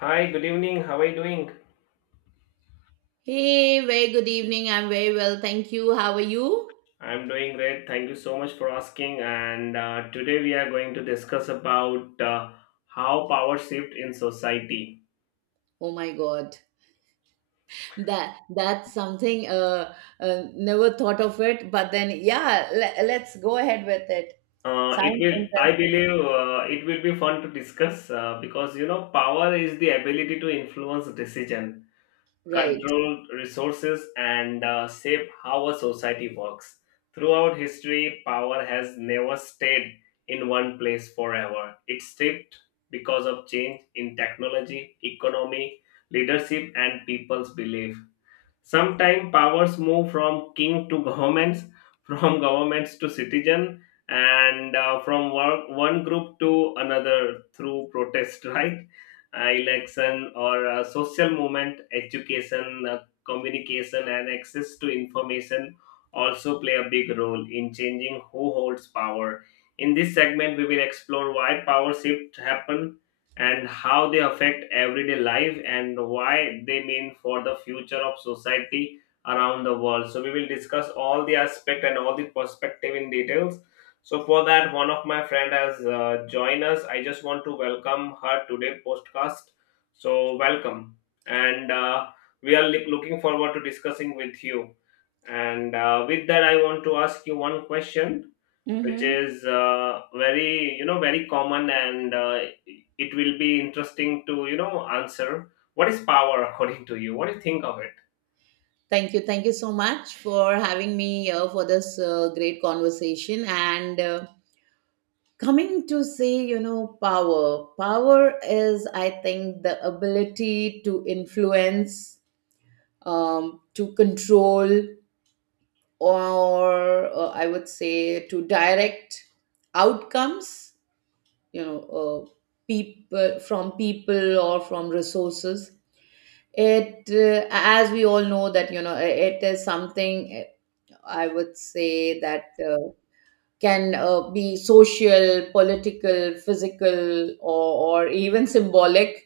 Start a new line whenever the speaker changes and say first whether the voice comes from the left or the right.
left: Hi, good evening. How are you doing?
right: Hey, very good evening. I'm very well, thank you. How are you?
left: I'm doing great. Thank you so much for asking. And today we are going to discuss about how power shift in society.
right: Oh my God, that's something. Never thought of it, but then yeah, let's go ahead with it.
left: It
right: Sounds
left: will, I
right: interesting,
left: believe, it will be fun to discuss because you know power is the ability to influence decision
right: right?
left: control resources, and shape how a society works. Throughout history, power has never stayed in one place forever. It shifted because of change in technology, economy, leadership, and people's belief. Sometimes powers move from king to governments, from governments to citizen, and from one group to another through protest, right? Election or social movement, education, communication, and access to information also play a big role in changing who holds power. In this segment, we will explore why power shift happen and how they affect everyday life and why they mean for the future of society around the world. So we will discuss all the aspect and all the perspective in details. So for that, one of my friend has joined us. I just want to welcome her today podcast. So welcome, and we are looking forward to discussing with you. And with that, I want to ask you one question, which
right: Mm-hmm.
left: is very, you know, very common, and it will be interesting to, you know, answer. What is power? According to you, what do you think of it?
right: Thank you so much for having me here for this great conversation. And coming to say, you know, power. Power is, I think, the ability to influence, to control or I would say to direct outcomes, you know, people from people or from resources. It, as we all know, that you know, it is something I would say that can be social, political, physical, or even symbolic.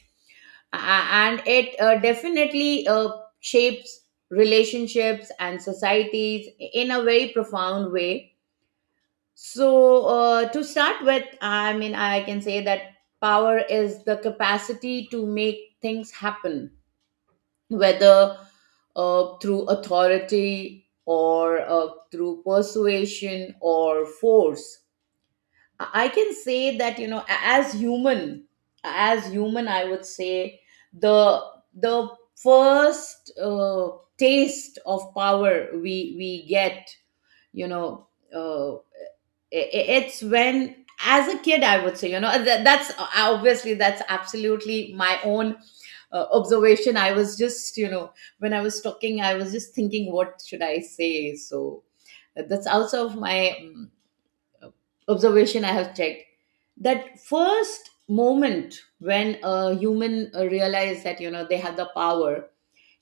right: And it definitely shapes relationships and societies in a very profound way. So, to start with, I mean, I can say that power is the capacity to make things happen, whether through authority or through persuasion or force. I can say that, you know, as human, I would say the the first taste of power we get, you know, uh, it's when as a kid I would say, you know, that, that's obviously that's absolutely my own observation. I was just, you know, when I was talking I was just thinking what should I say. So that's also of my observation I have checked, that first moment when a human realize that, you know, they have the power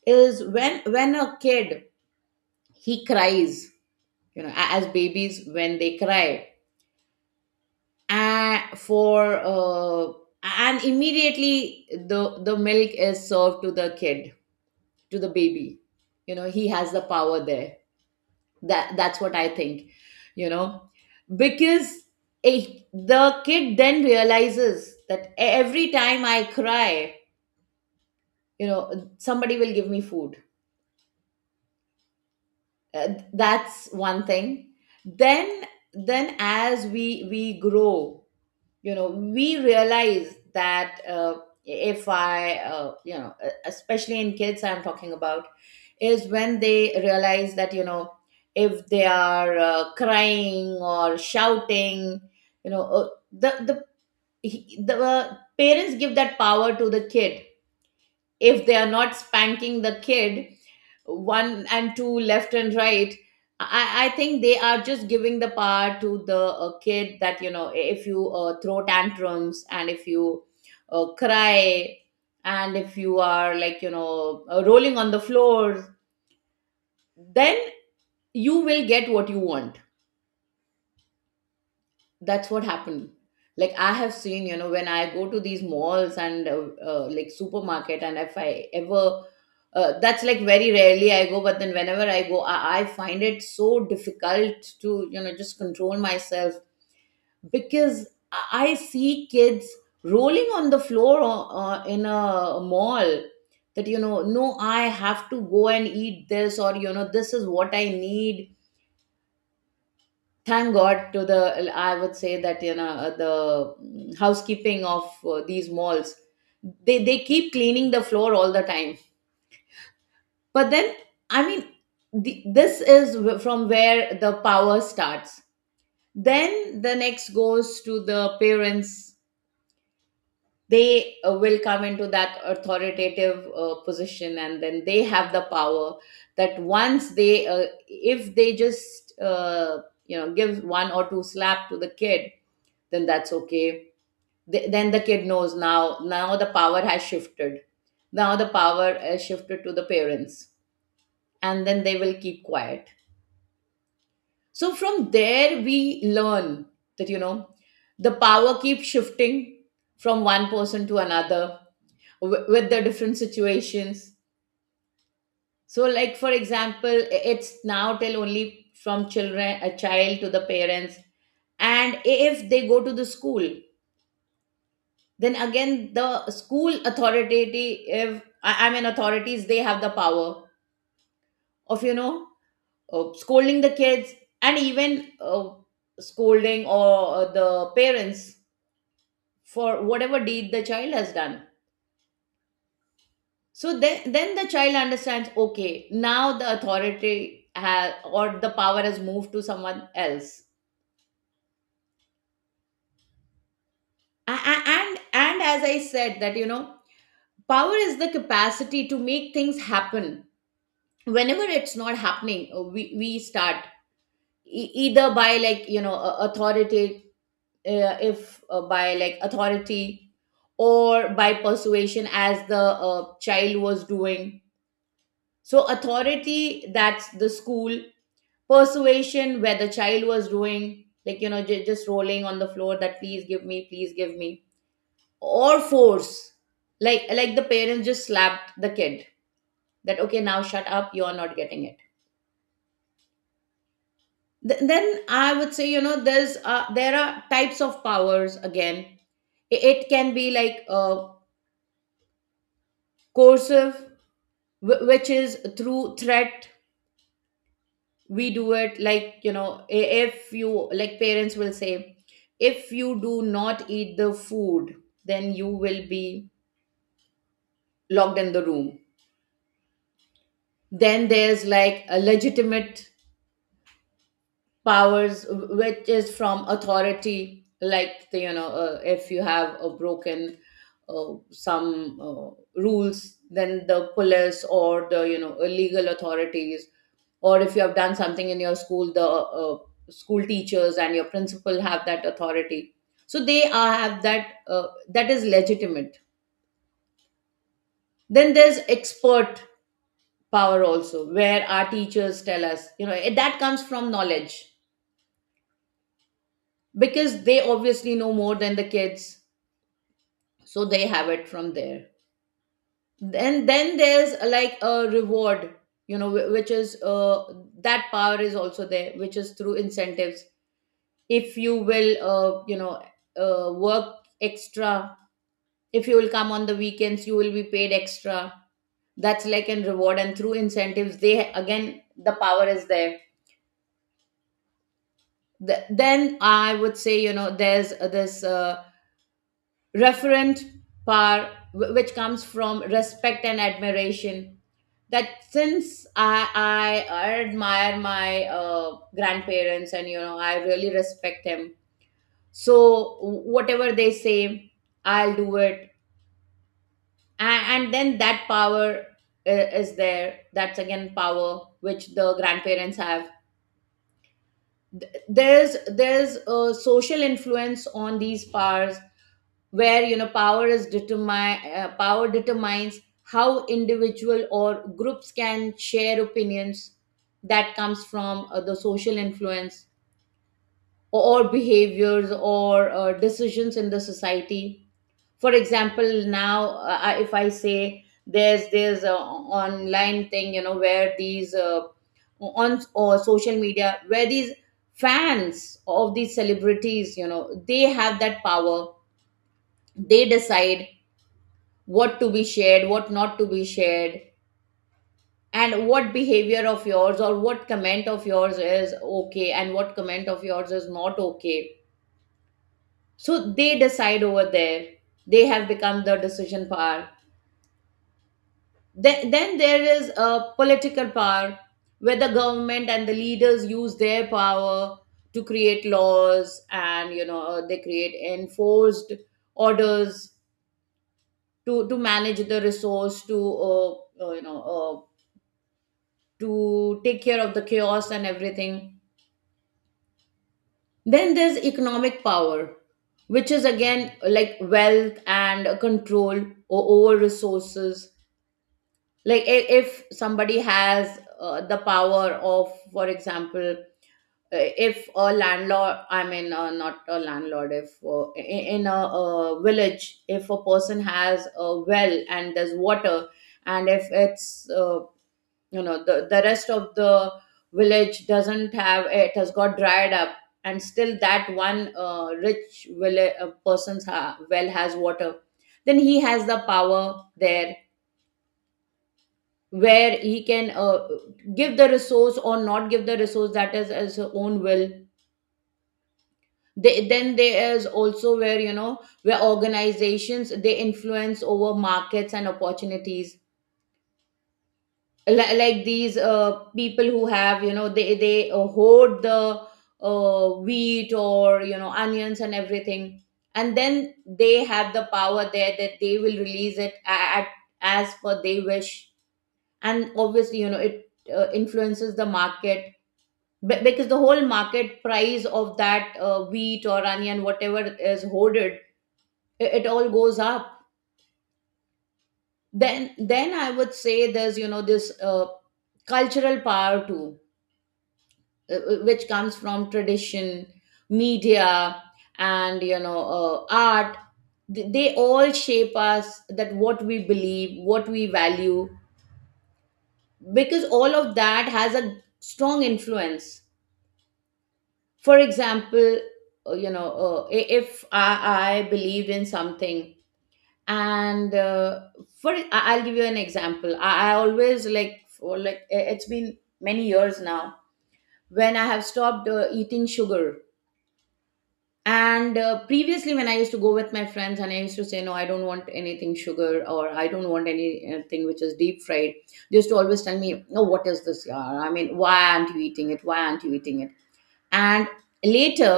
right: is when a kid, he cries. You know, as babies when they cry, and for and immediately the milk is served to the kid, to the baby, you know, he has the power there. That's what I think, you know, because a, the kid then realizes that every time I cry, you know, somebody will give me food. That's one thing. then then as we grow, you know, we realize that if I you know, especially in kids I'm talking about, is when they realize that, you know, if they are crying or shouting, you know, the parents give that power to the kid. If they are not spanking the kid one and two left and right, I think they are just giving the power to the kid, that you know, if you throw tantrums and if you cry, and if you are like, you know, rolling on the floor, then you will get what you want. That's what happened. Like, I have seen, you know, when I go to these malls and like supermarket, and if I ever that's like very rarely I go, but then whenever I go, I find it so difficult to, you know, just control myself, because I see kids rolling on the floor in a mall, that you know, no, I have to go and eat this, or you know, this is what I need. Thank God to the, I would say that, you know, the housekeeping of these malls, they keep cleaning the floor all the time. But then, I mean, the, this is from where the power starts. Then the next goes to the parents. They will come into that authoritative position, and then they have the power, that once they if they just you know, give one or two slap to the kid, then that's okay. Then the kid knows, now the power has shifted. Now the power has shifted to the parents, and then they will keep quiet. So from there we learn that, you know, the power keeps shifting from one person to another with the different situations. So like for example, it's now till only from children, a child, to the parents. And if they go to the school, then again the school authority, if I mean authorities, they have the power of, you know, scolding the kids, and even uh, scolding or the parents for whatever deed the child has done. So then the child understands, okay, now the authority has, or the power has moved to someone else. And as I said, that, you know, power is the capacity to make things happen. Whenever it's not happening, we start e- either by, like, you know, authority, if by like authority, or by persuasion as the child was doing. So authority, that's the school. Persuasion, where the child was doing, like, you know, just rolling on the floor, that please give me, please give me. Or force, like, the parents just slapped the kid, that okay, now shut up, you're not getting it. Then I would say, you know, there's there are types of powers again. It can be like coercive, which is through threat. We do it, like, you know, if you, like parents will say, if you do not eat the food then you will be locked in the room. Then there's like a legitimate powers which is from authority, like the, you know, if you have a broken some rules, then the police, or the, you know, legal authorities, or if you have done something in your school, the school teachers and your principal have that authority, so they are have that that is legitimate. Then there's expert power also, where our teachers tell us, you know, it, that comes from knowledge, because they obviously know more than the kids, so they have it from there. Then there's like a reward, you know, which is that power is also there, which is through incentives. If you will you know, work extra, if you will come on the weekends you will be paid extra, that's like in reward and through incentives, they again the power is there. Then I would say, you know, there's this referent power which comes from respect and admiration. That since I admire my grandparents, and you know, I really respect him, so whatever they say, I'll do it. And then that power is there, that's again power which the grandparents have. There's a social influence on these powers, where you know, power is determine, power determines how individual or groups can share opinions, that comes from the social influence, or behaviors, or decisions in the society. For example, now, if I say, there's a online thing, you know, where these on or social media, where these fans of these celebrities, you know, they have that power. They decide what to be shared, what not to be shared, and what behavior of yours or what comment of yours is okay, and what comment of yours is not okay. So they decide over there, they have become the decision power. Then there is a political power, where the government and the leaders use their power to create laws, and you know, they create enforced orders, to manage the resource, to you know, to take care of the chaos and everything. Then there's economic power, which is again like wealth and control o- over resources. Like, if somebody has the power of, for example, if a landlord, I mean not a landlord, if in a, uh, village if a person has a well and there's water, and if it's you know, the rest of the village doesn't have, it has got dried up, and still that one rich village, person's well has water, then he has the power there, where he can give the resource or not give the resource, that is as his own will. They, then there is also where, you know, where organizations they influence over markets and opportunities. Like these people who have, you know, they hoard the wheat, or you know, onions and everything, and then they have the power there, that they will release it at, as per they wish. And obviously, you know, it influences the market. Because the whole market price of that wheat or onion, whatever is hoarded, it all goes up. Then I would say, there's, you know, this cultural power too, which comes from tradition, media, and you know, art. They all shape us, that what we believe, what we value, because all of that has a strong influence. For example, you know, I- if I, I believed in something, and I'll give you an example. I always like for it's been many years now when I have stopped eating sugar. And previously when I used to go with my friends and I used to say no, I don't want anything sugar or I don't want anything which is deep fried, they used to always tell me, no, what is this yaar? I mean, why aren't you eating it, why aren't you eating it? And later,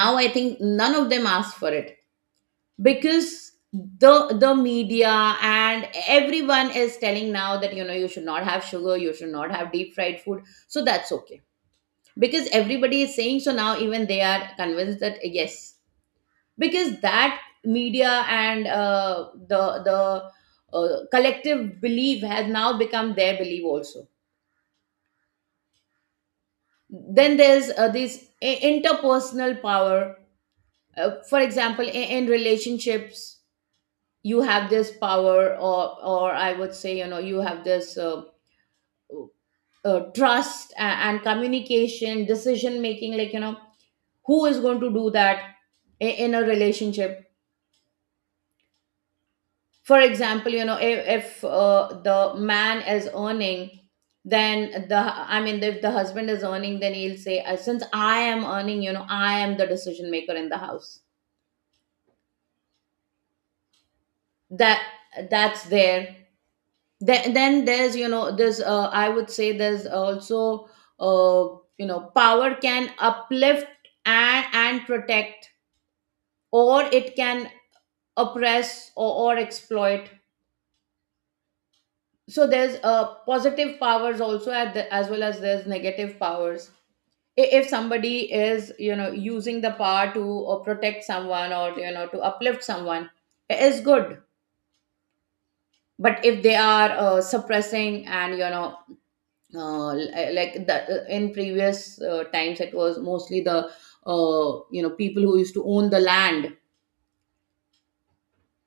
right: now I think none of them ask for it, because the media and everyone is telling now that you know you should not have sugar, you should not have deep fried food. So that's okay, because everybody is saying so now even they are convinced that yes, because that media and the collective belief has now become their belief also. Then there's this interpersonal power. For example, in relationships you have this power, or I would say, you know, you have this trust, and communication, decision making, like, you know, who is going to do that in a relationship. For example, you know, if the man is earning, then the, I mean, if the husband is earning, then he'll say, Since I am earning, you know, I am the decision maker in the house." That, that's there. Then there's, you know, there's I would say there's also uh, you know, power can uplift and protect, or it can oppress, or exploit. So there's positive powers also at the, as well as there's negative powers. If somebody is, you know, using the power to protect someone, or you know, to uplift someone, it is good. But if they are suppressing, and you know, like that, in previous times, it was mostly the you know, people who used to own the land,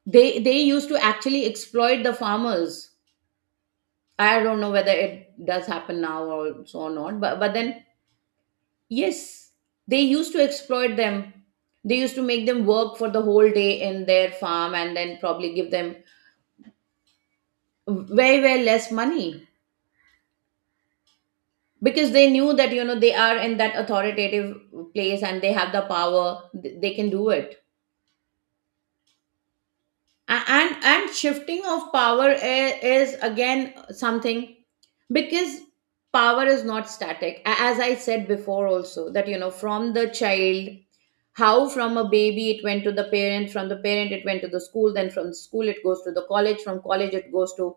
right: they used to actually exploit the farmers. I don't know whether it does happen now or so or not, but but then yes, they used to exploit them. They used to make them work for the whole day in their farm, and then probably give them very very less money, because they knew that, you know, they are in that authoritative place and they have the power, they can do it. And shifting of power is again something, because power is not static. As I said before also, that you know, from the child, how, from a baby it went to the parent, from the parent it went to the school, then from school it goes to the college, from college it goes to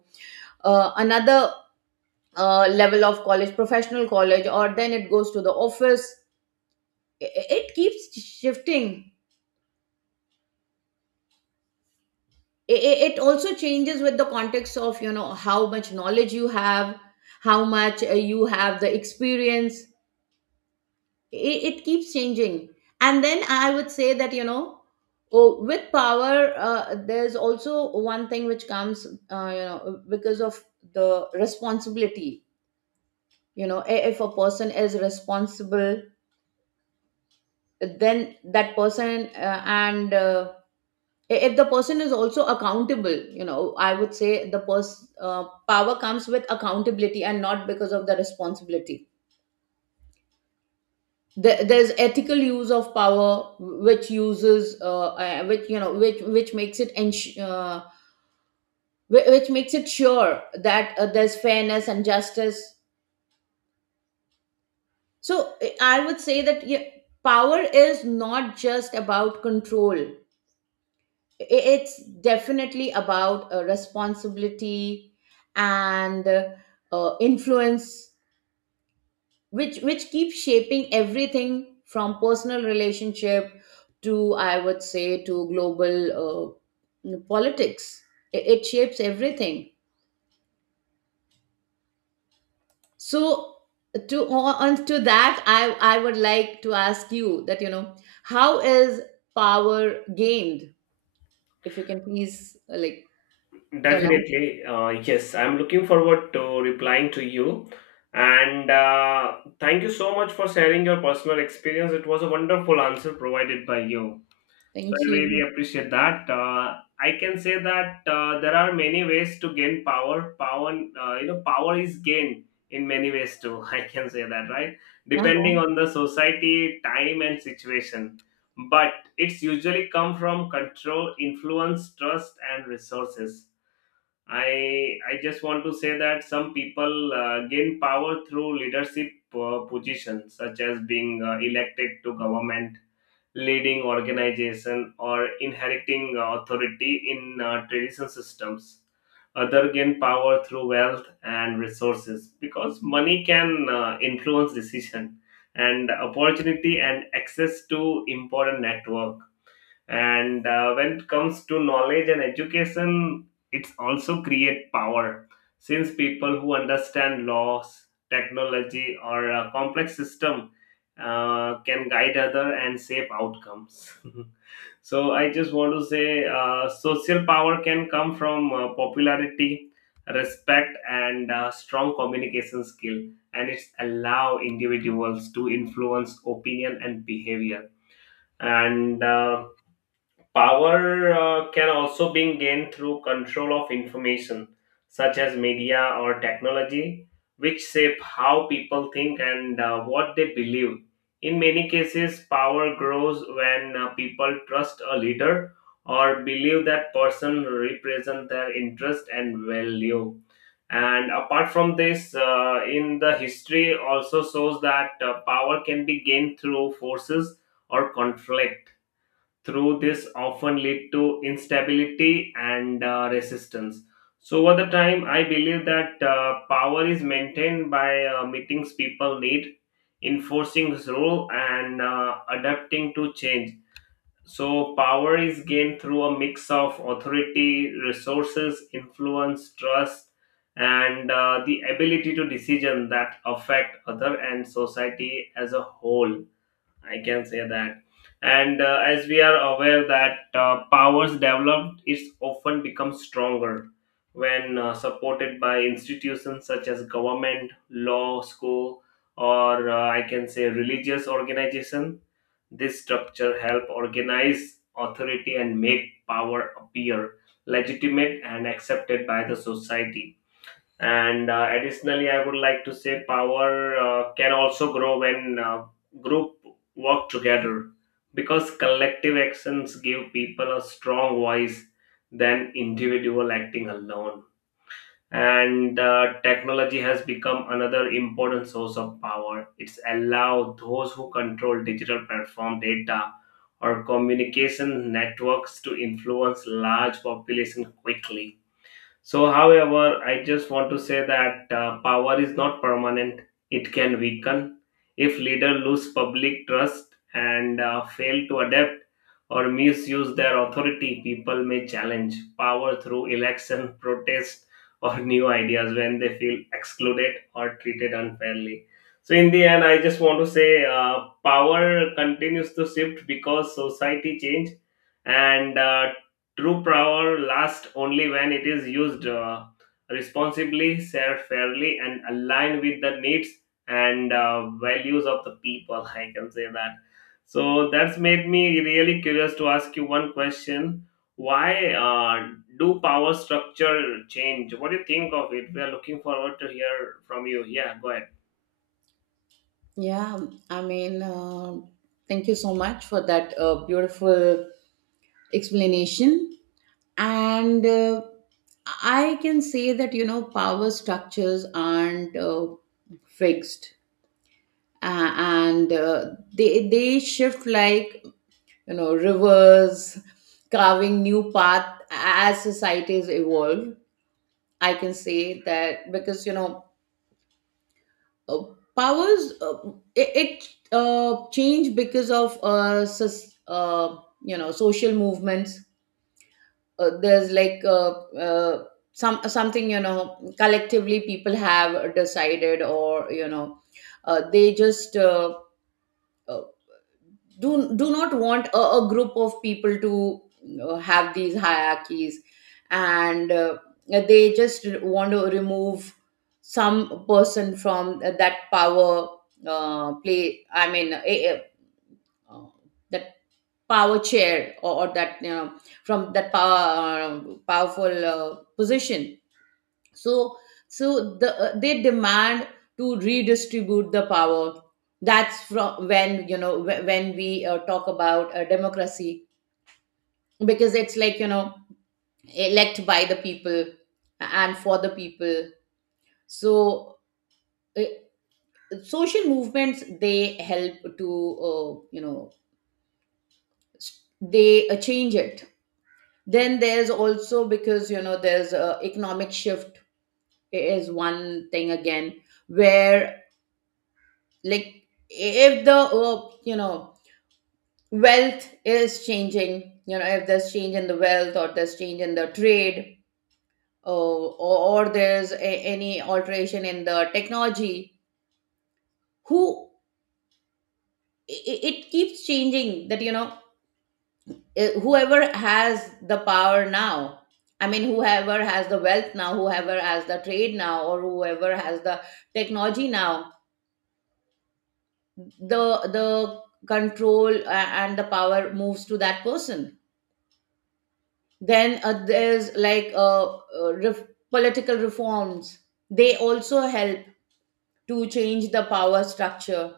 right: another level of college, professional college, or then it goes to the office. It keeps shifting. It also changes with the context of, you know, how much knowledge you have, how much you have the experience. it, it keeps changing. And then I would say that, you know, oh, with power there's also one thing which comes you know, because of the responsibility. You know, if a person is responsible, then that person and if the person is also accountable, you know, I would say the power comes with accountability, and not because of the responsibility. There's ethical use of power, which uses which, you know, which makes it which makes it sure that there's fairness and justice. So I would say that, yeah, power is not just about control, it's definitely about a responsibility, and influence, which keeps shaping everything from personal relationship to, I would say, to global politics. It shapes everything. So to, on to that, I would like to ask you that, you know, how is power gained? If you can please like tell us.
left: Definitely, yes, I'm looking forward to replying to you. And thank you so much for sharing your personal experience. It was a wonderful answer provided by you. So I
right: Thank
left: really
right: you.
left: appreciate that. I can say that there are many ways to gain power. Power, you know, power is gained in many ways too. I can say that, right? Depending on the society, time, and situation. But it's usually come from control, influence, trust, and resources. I just want to say that some people gain power through leadership positions, such as being elected to government, leading organization, or inheriting authority in traditional systems. Other gain power through wealth and resources, because money can influence decision and opportunity and access to important network. And when it comes to knowledge and education, it's also create power, since people who understand laws, technology, or a complex system can guide other and shape outcomes. So I just want to say social power can come from popularity, respect, and strong communication skill, and it's allow individuals to influence opinion and behavior. And power can also be gained through control of information, such as media or technology, which shape how people think and what they believe. In many cases, power grows when people trust a leader or believe that person represents their interest and value. And apart from this, in the history also shows that power can be gained through forces or conflict, through this often lead to instability and resistance. So, over the time, I believe that power is maintained by meetings people need, enforcing its rule, and adapting to change. So, power is gained through a mix of authority, resources, influence, trust, and the ability to decision that affect other and society as a whole, I can say that. And as we are aware that powers developed is often become stronger when supported by institutions such as government, law, school, or I can say religious organization. This structure help organize authority and make power appear legitimate and accepted by the society. And additionally, I would like to say power can also grow when group work together, because collective actions give people a strong voice than individual acting alone. And technology has become another important source of power. It's allowed those who control digital platform data or communication networks to influence large population quickly. So, however, I just want to say that power is not permanent, it can weaken. If leader lose public trust and fail to adapt or misuse their authority, people may challenge power through election, protest, or new ideas when they feel excluded or treated unfairly. So, in the end, I just want to say power continues to shift because society change. And true power lasts only when it is used responsibly, shared fairly, and aligned with the needs and values of the people. I can say that. So that's made me really curious to ask you one question. Why do power structure change? What do you think of it? We are looking forward to hear from you. Yeah, go ahead.
right: Yeah, I mean, thank you so much for that beautiful explanation. And I can say that, you know, power structures aren't fixed, and they shift like, you know, rivers carving new path as societies evolve. I can say that because, you know, uh, powers it changed because of you know, social movements. There's like uh, some something you know, collectively people have decided, or you know, they just uh, do not want a group of people to have these hierarchies, and they just want to remove some person from that power uh, play, I mean uh, that power chair, or that, you know, from that power, powerful position. So the they demand to redistribute the power. That's from when, you know, when we talk about democracy, because it's like, you know, elect by the people and for the people. So uh, social movements, they help to you know, they change it. Then there's also, because you know, there's a economic shift is one thing again, where, like, if the you know, wealth is changing, you know, if there's change in the wealth, or there's change in the trade, or there's a, any alteration in the technology, who, it keeps changing that, you know, eh, whoever has the power now, I mean whoever has the wealth now, whoever has the trade now, or whoever has the technology now, the control, and the power moves to that person. Then there's like political reforms, they also help to change the power structure,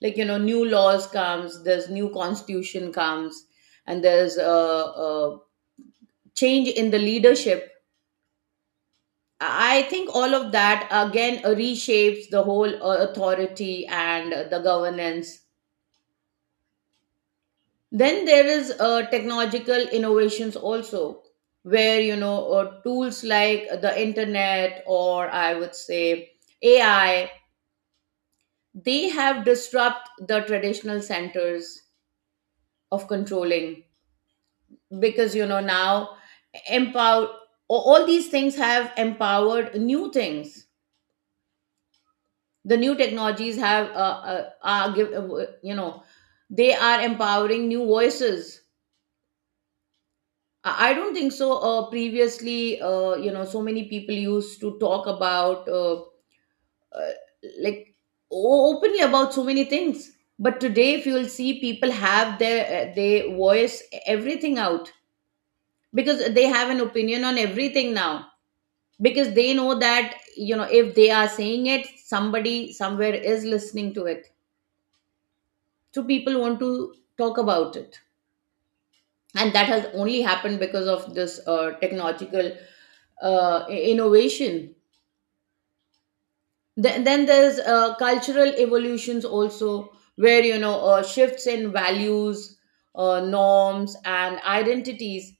right: like you know, new laws comes, there's new constitution comes, and there's a change in the leadership. I think all of that again reshapes the whole authority and the governance. Then there is technological innovations also, where you know, tools like the internet, or I would say AI, they have disrupt the traditional centers of controlling, because you know, now empower, all these things have empowered new things. The new technologies have you know, they are empowering new voices. I don't think so. Previously, you know, so many people used to talk about uh, like openly about so many things. But today, if you will see, people have their they voice everything out, because they have an opinion on everything now. Because they know that, you know, if they are saying it, somebody somewhere is listening to it. So people want to talk about it, and that has only happened because of this technological innovation. Then, there's cultural evolutions also, where you know, shifts in values, norms, and identities.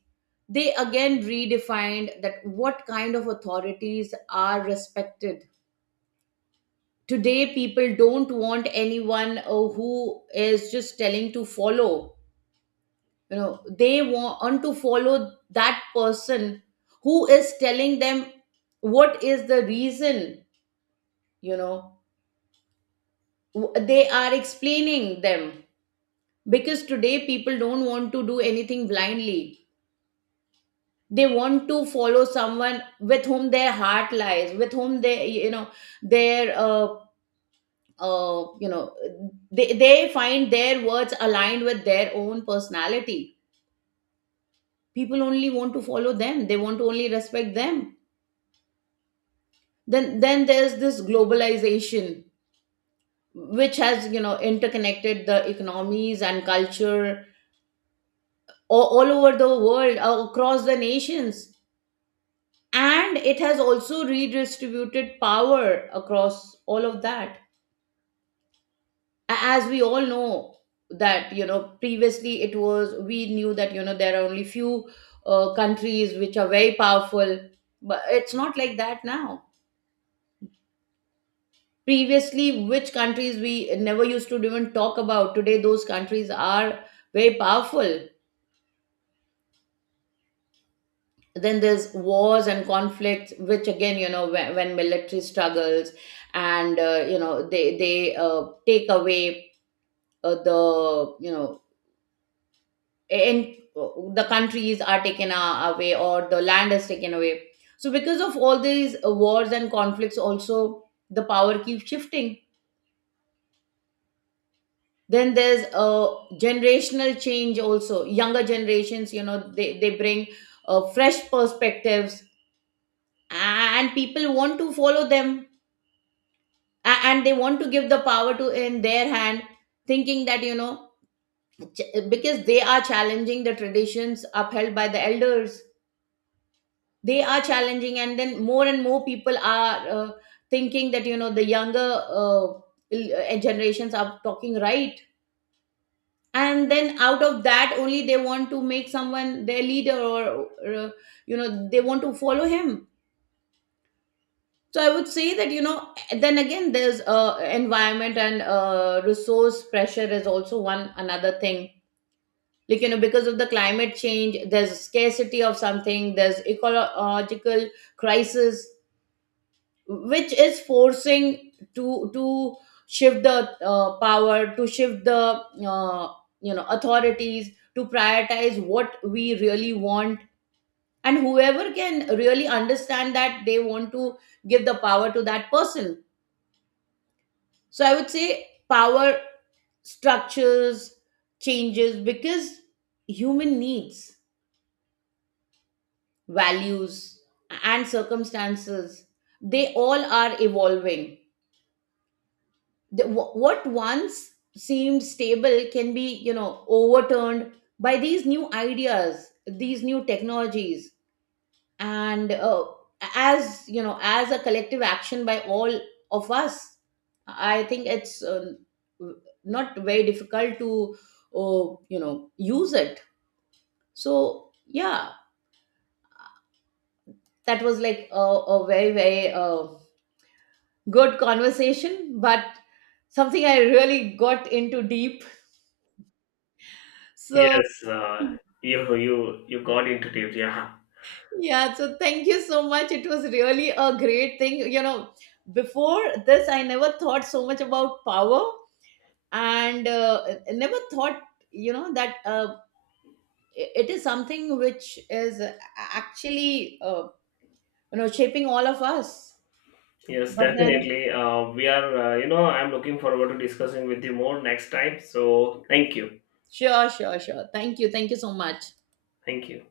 right: They again redefined that what kind of authorities are respected. Today, people don't want anyone who is just telling to follow. You know, they want to follow that person who is telling them what is the reason. You know, they are explaining them, because today people don't want to do anything blindly. They want to follow someone with whom their heart lies, with whom they, you know, their you know, they find their words aligned with their own personality. People only want to follow them, they want to only respect them. Then there's this globalization, which has, you know, interconnected the economies and culture all over the world, across the nations, and it has also redistributed power across all of that. As we all know that, you know, previously it was, we knew that, you know, there are only few countries which are very powerful, but it's not like that now. Previously which countries we never used to even talk about, today those countries are very powerful. Then there's wars and conflicts, which again, you know, when military struggles, and you know, they take away the, you know, and the countries are taken away, or the land is taken away. So because of all these wars and conflicts also, the power keeps shifting. Then there's a generational change also. Younger generations, you know, they bring fresh perspectives, and people want to follow them, and they want to give the power to in their hand, thinking that, you know, because they are challenging the traditions upheld by the elders. They are challenging, and then more and more people are thinking that, you know, the younger generations are talking right, and then out of that only they want to make someone their leader, or you know, they want to follow him. So I would say that, you know, then again there's environment and resource pressure is also one another thing, like you know, because of the climate change, there's scarcity of something, there's ecological crisis, which is forcing to shift the power, to shift the uh, you know, authorities to prioritize what we really want, and whoever can really understand that, they want to give the power to that person. So I would say power structures changes because human needs, values, and circumstances, they all are evolving. The, what once seemed stable can be, you know, overturned by these new ideas, these new technologies, and as you know, as a collective action by all of us, I think it's not very difficult to you know, use it. So yeah, that was like a very good conversation, but something I really got into deep. So
left: Yes, you you got into it. Yeah.
right: yeah, so thank you so much. It was really a great thing. You know, before this, I never thought so much about power, and I never thought, you know, that it is something which is actually, you know, shaping all of us.
left: Yes,
right: But then,
left: definitely. We are, you know, I'm looking forward to discussing with you more next time. So, thank you.
right: sure, sure, sure. Thank you. Thank you so much.
left: Thank you.